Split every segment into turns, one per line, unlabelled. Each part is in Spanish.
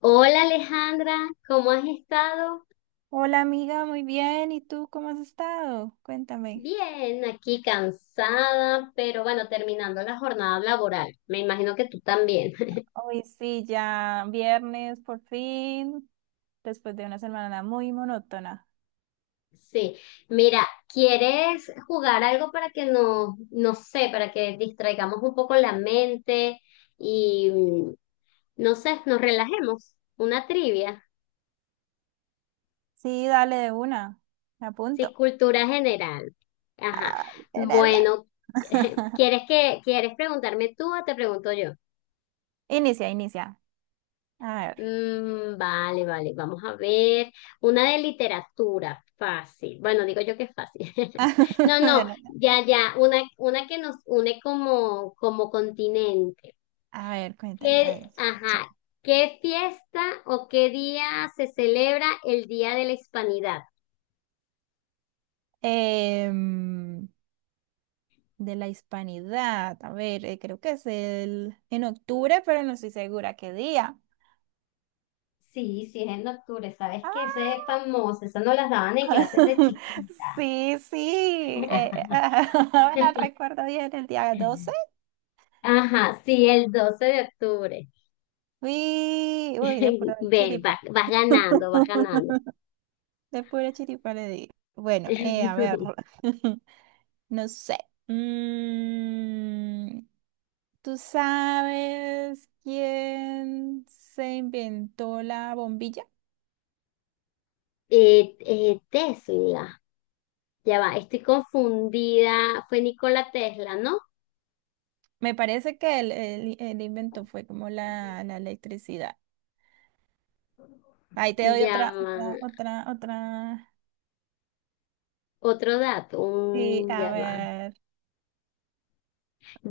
Hola Alejandra, ¿cómo has estado?
Hola amiga, muy bien. ¿Y tú cómo has estado? Cuéntame.
Bien, aquí cansada, pero bueno, terminando la jornada laboral. Me imagino que tú también.
Hoy sí, ya viernes por fin, después de una semana muy monótona.
Sí, mira, ¿quieres jugar algo para que nos, no sé, para que distraigamos un poco la mente y, no sé, nos relajemos? Una trivia,
Sí, dale de una. Me
sí,
apunto.
cultura general. Ajá.
Ay, qué nervios.
Bueno, ¿quieres que, quieres preguntarme tú o te pregunto yo?
Inicia, inicia. A ver.
Vale, vale, vamos a ver. Una de literatura, fácil. Bueno, digo yo que es fácil. No,
Ya
no,
no.
ya, ya, una que nos une como, como continente.
A ver, cuéntala. A
¿Qué,
ver,
ajá, qué fiesta o qué día se celebra el Día de la Hispanidad?
Em, de la hispanidad. A ver, creo que es el en octubre, pero no estoy segura qué día.
Sí, sí, es en octubre, sabes que ese es
¡Ah!
famoso, eso nos las daban en clases de chiquita.
Sí, sí. Bueno, recuerdo bien el día 12.
Ajá, sí, el 12 de octubre.
Uy, uy, de pura
Ves,
chiripa.
vas, vas ganando, vas ganando.
De pura chiripa le di. Bueno, a ver. No sé. Mm, ¿Tú sabes quién se inventó la bombilla?
Tesla, ya va, estoy confundida. Fue Nikola Tesla, ¿no?
Me parece que el invento fue como la electricidad. Ahí te doy
Ya
otra,
va.
otra, otra, otra.
Otro dato,
Sí, a
ya va.
ver.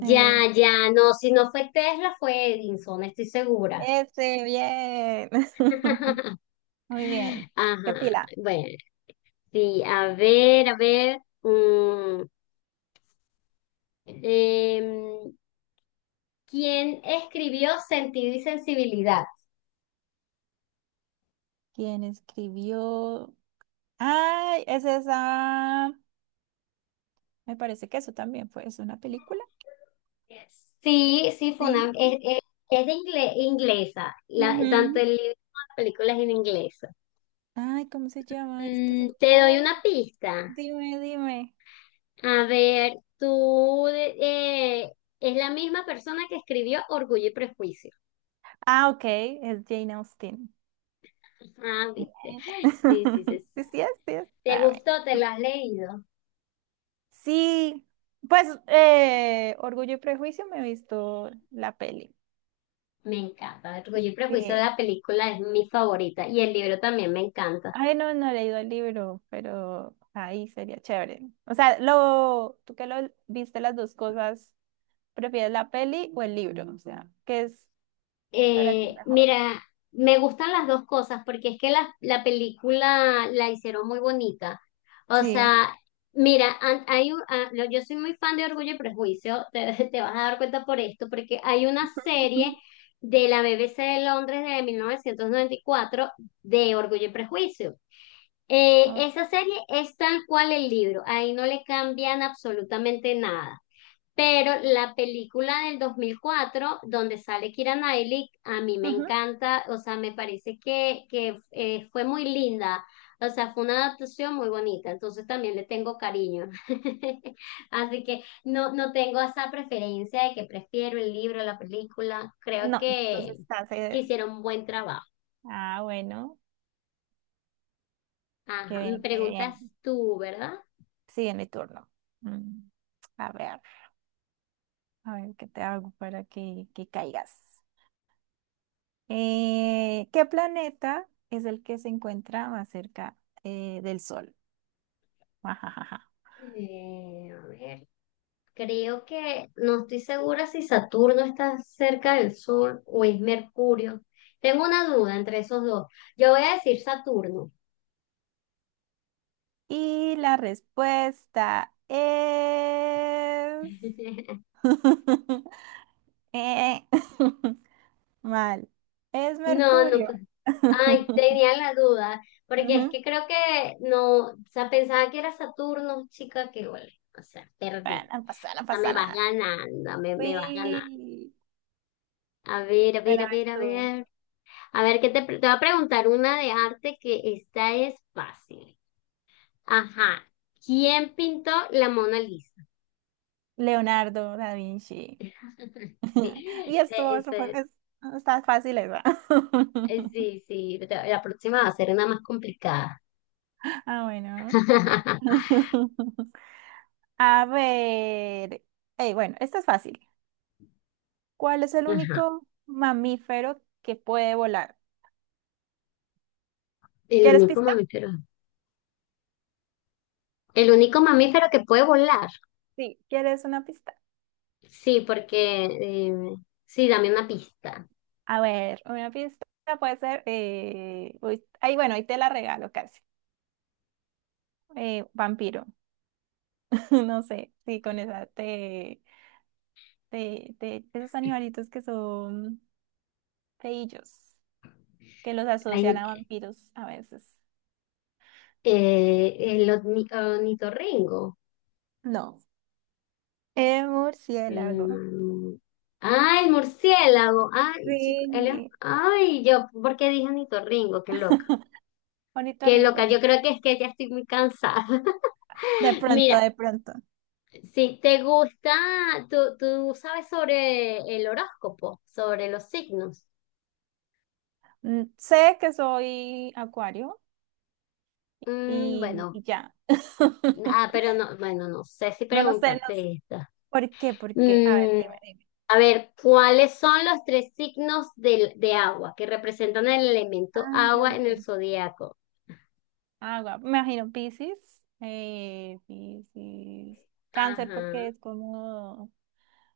eh,
ya, no, si no fue Tesla, fue Edison, estoy segura.
Ese, bien. Muy bien. ¿Qué
Ajá,
pila?
bueno, sí, a ver, a ver. mm, em, ¿Quién escribió Sentido y Sensibilidad?
¿Quién escribió? Ay, es esa. Me parece que eso también fue. ¿Es una película?
Sí, sí, fue una,
Sí, sí.
es de inglesa, la, tanto
Ujú.
el libro como la película es en inglés.
Ay, ¿cómo se llama esta
Mm, te doy
señor?
una pista.
Dime, dime.
A ver, tú, es la misma persona que escribió Orgullo y Prejuicio.
Ah, ok, es Jane Austen.
Ah, viste. Sí, sí, sí, sí.
Sí, sí es, sí es.
¿Te
Ah, bueno.
gustó? ¿Te lo has leído?
Sí, pues Orgullo y Prejuicio me he visto la peli.
Me encanta. Orgullo y Prejuicio,
Sí.
la película es mi favorita y el libro también me encanta.
Ay, no, no he leído el libro, pero ahí sería chévere. O sea, lo, tú que lo viste las dos cosas, ¿prefieres la peli o el libro? O sea, ¿qué es para ti mejor?
Mira, me gustan las dos cosas porque es que la película la hicieron muy bonita. O
Sí.
sea, mira, an- hay un- ah, lo- yo soy muy fan de Orgullo y Prejuicio, te vas a dar cuenta por esto, porque hay una serie
Ujú.
de la BBC de Londres de 1994 de Orgullo y Prejuicio.
Ah,
Esa serie es tal cual el libro, ahí no le cambian absolutamente nada. Pero la película del 2004 donde sale Keira Knightley, a mí me
ujú.
encanta, o sea, me parece que, que fue muy linda, o sea, fue una adaptación muy bonita, entonces también le tengo cariño. Así que no, no tengo esa preferencia de que prefiero el libro, la película, creo
No, entonces estás.
que hicieron un buen trabajo.
Ah, bueno,
Ajá,
qué
me
bien, qué
preguntas
bien.
tú, ¿verdad?
Sí en mi turno. Mm, A ver, a ver qué te hago para que caigas. ¿Qué planeta es el que se encuentra más cerca del Sol?
A ver, creo que no estoy segura si Saturno está cerca del Sol o es Mercurio. Tengo una duda entre esos dos. Yo voy a decir Saturno.
Y la respuesta es... Eh, Mal. Es
No, no,
Mercurio.
pues, ay, tenía la duda, porque es
Ujú.
que creo que no, o sea, pensaba que era Saturno, chica, que huele, o sea,
Bueno,
perdí,
no pasa, no
o sea, me
pasa
vas
nada.
ganando, me vas ganando.
Uy.
A ver, a ver,
Bueno, a
a
ver
ver, a
tú.
ver, a ver, que te, te voy a preguntar una de arte que esta es fácil. Ajá. ¿Quién pintó la Mona Lisa?
Leonardo da Vinci. Y
Sí,
esto es, está fácil eso.
sí, sí, la la próxima va a ser una más complicada.
Ah, bueno. A ver. Ey, bueno, esto es fácil. ¿Cuál es el
Ajá.
único mamífero que puede volar?
El
¿Quieres
único
pista?
mamífero. El único mamífero que puede volar.
Sí, ¿quieres una pista?
Sí, porque sí, dame una pista.
A ver, una pista puede ser, uy, ay, bueno, ahí te la regalo casi. Vampiro, no sé, sí, con esa esos animalitos que son feillos, que los asocian
Ay,
a vampiros a veces.
ornitorrinco.
No, murciélago.
Em, ay, murciélago. Ay, chico,
Sí.
yo, ¿por qué dije ornitorrinco? Qué loca.
Bonito
Qué loca,
rincón.
yo creo que es que ya estoy muy cansada.
De pronto,
Mira,
de pronto.
si te gusta, tú sabes sobre el horóscopo, sobre los signos.
Sé que soy acuario, y,
Bueno,
y ya.
ah, pero no, bueno, no sé si
No, no sé, no sé.
preguntarte esta.
¿Por qué? ¿Por qué? A ver,
Mm,
dime, dime.
a ver, ¿cuáles son los tres signos de agua que representan el elemento
Ay, Dios
agua en el
mío.
zodiaco?
Agua, me imagino Piscis, Piscis, cáncer
Ajá,
porque es como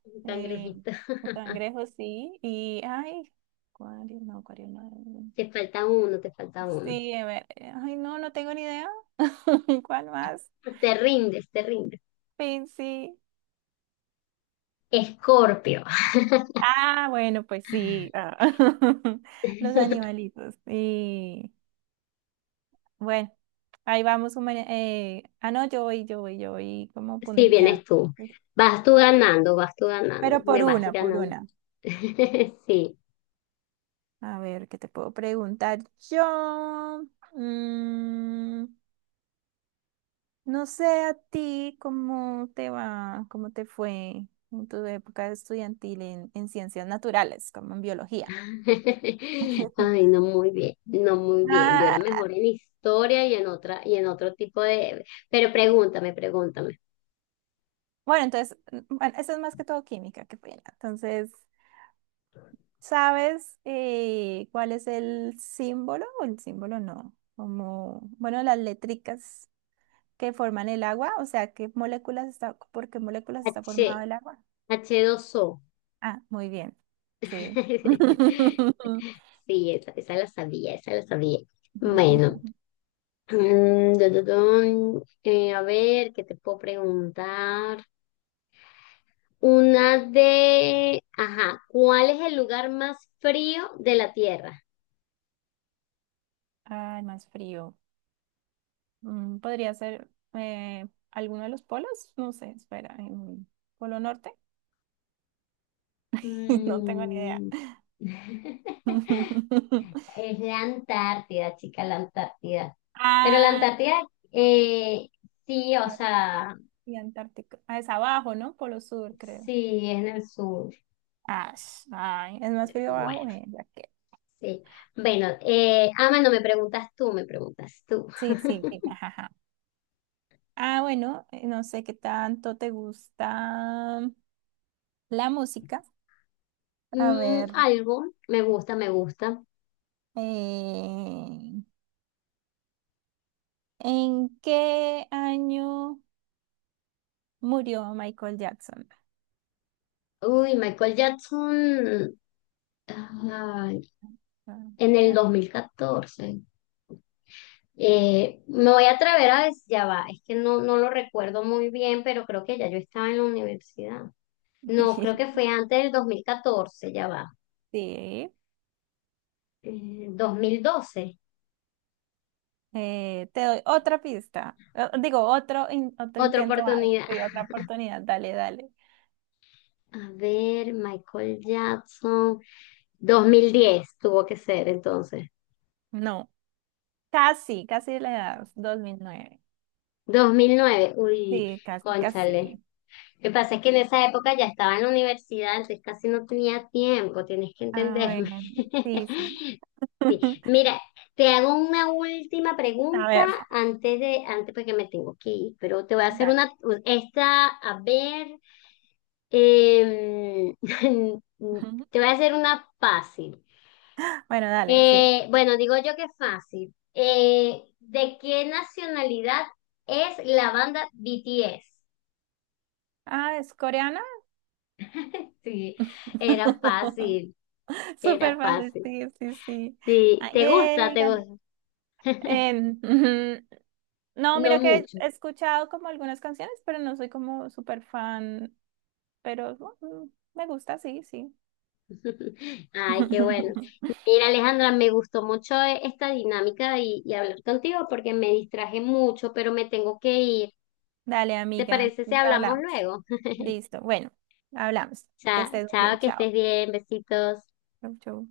un
eh,
cangrejito.
un cangrejo, sí, y ay, acuario, no, acuario no.
Te falta uno, te falta uno.
Sí, a ver, ay, no, no tengo ni idea. ¿Cuál más?
Te rindes, te rindes.
Piscis.
Escorpio.
Ah, bueno, pues sí, ah,
Sí,
Los animalitos, sí. Bueno. Ahí vamos, no, yo voy, yo voy, yo voy como
vienes
punteando.
tú. Vas tú ganando,
Pero
me
por
vas
una, por
ganando.
una.
Sí.
A ver, ¿qué te puedo preguntar yo? Mm, no sé a ti cómo te va, cómo te fue en tu época estudiantil en ciencias naturales, como en biología.
Ay, no muy bien, no muy bien. Yo era
Ah,
mejor en historia y en otra y en otro tipo de. Pero pregúntame, pregúntame.
bueno, entonces, bueno, eso es más que todo química, qué pena. Entonces, ¿sabes cuál es el símbolo? O el símbolo no, como, bueno, las letricas que forman el agua, o sea, ¿qué moléculas está, por qué moléculas está
H,
formado el agua?
h dos o.
Ah, muy bien, sí.
Sí, esa la sabía, esa la sabía. Bueno, dun, dun, dun. A ver, ¿qué te puedo preguntar? Una de... Ajá, ¿cuál es el lugar más frío de la Tierra?
Ay, más frío. Podría ser eh, alguno de los polos, no sé, espera, ¿Polo Norte? No tengo ni idea.
Mm. Es la Antártida, chica, la Antártida. Pero la
Ah,
Antártida, eh, sí, o
Ártico
sea,
y Antártico. Ah, es abajo, ¿no? Polo Sur, creo.
sí, es en el sur.
Ah, ay, es más frío
Bueno,
abajo, bueno, ya que.
sí. Bueno, no me preguntas tú, me preguntas tú.
Sí, sí, sí, jajaja. Ah, bueno, no sé qué tanto te gusta la música. A ver,
Algo, me gusta, me gusta.
eh, ¿en qué año murió Michael Jackson?
Uy, Michael Jackson ay,
Ah,
en el
ya.
2014. Me voy a atrever a decir, ya va, es que no, no lo recuerdo muy bien, pero creo que ya yo estaba en la universidad. No, creo que fue antes del 2014 ya va.
Sí,
2012,
te doy otra pista. Digo, otro
otra
intento más.
oportunidad.
Sí, otra oportunidad. Dale, dale.
A ver, Michael Jackson. 2010 tuvo que ser entonces.
No, casi, casi le das 2009.
2009, uy,
Sí, casi,
cónchale.
casi.
Lo que pasa es que en esa época ya estaba en la universidad, entonces casi no tenía tiempo, tienes que
A ver,
entenderme.
sí, sí.
Sí. Mira, te hago una última
A
pregunta
ver,
antes de, antes porque me tengo que ir, pero te voy a hacer
dale.
una, esta, a ver, em, te voy a hacer una fácil.
Bueno, dale, sí.
Bueno, digo yo que fácil. ¿De qué nacionalidad es la banda BTS?
Ah, ¿es coreana?
Sí, era fácil. Era
Súper fácil,
fácil.
sí, sí, sí.
Sí,
Ah,
¿te gusta?
yay,
¿Te
gané.
gusta?
Ujú. No,
No
mira que
mucho.
he escuchado como algunas canciones, pero no soy como súper fan, pero bueno, me gusta, sí, sí.
Ay, qué bueno. Mira, Alejandra, me gustó mucho esta dinámica y hablar contigo porque me distraje mucho, pero me tengo que ir.
Dale,
¿Te
amiga,
parece si
pues
hablamos
hablamos.
luego?
Listo, bueno, hablamos. Que
Chao,
estés muy
chao,
bien,
que
chao.
estés bien, besitos.
Chau, chau.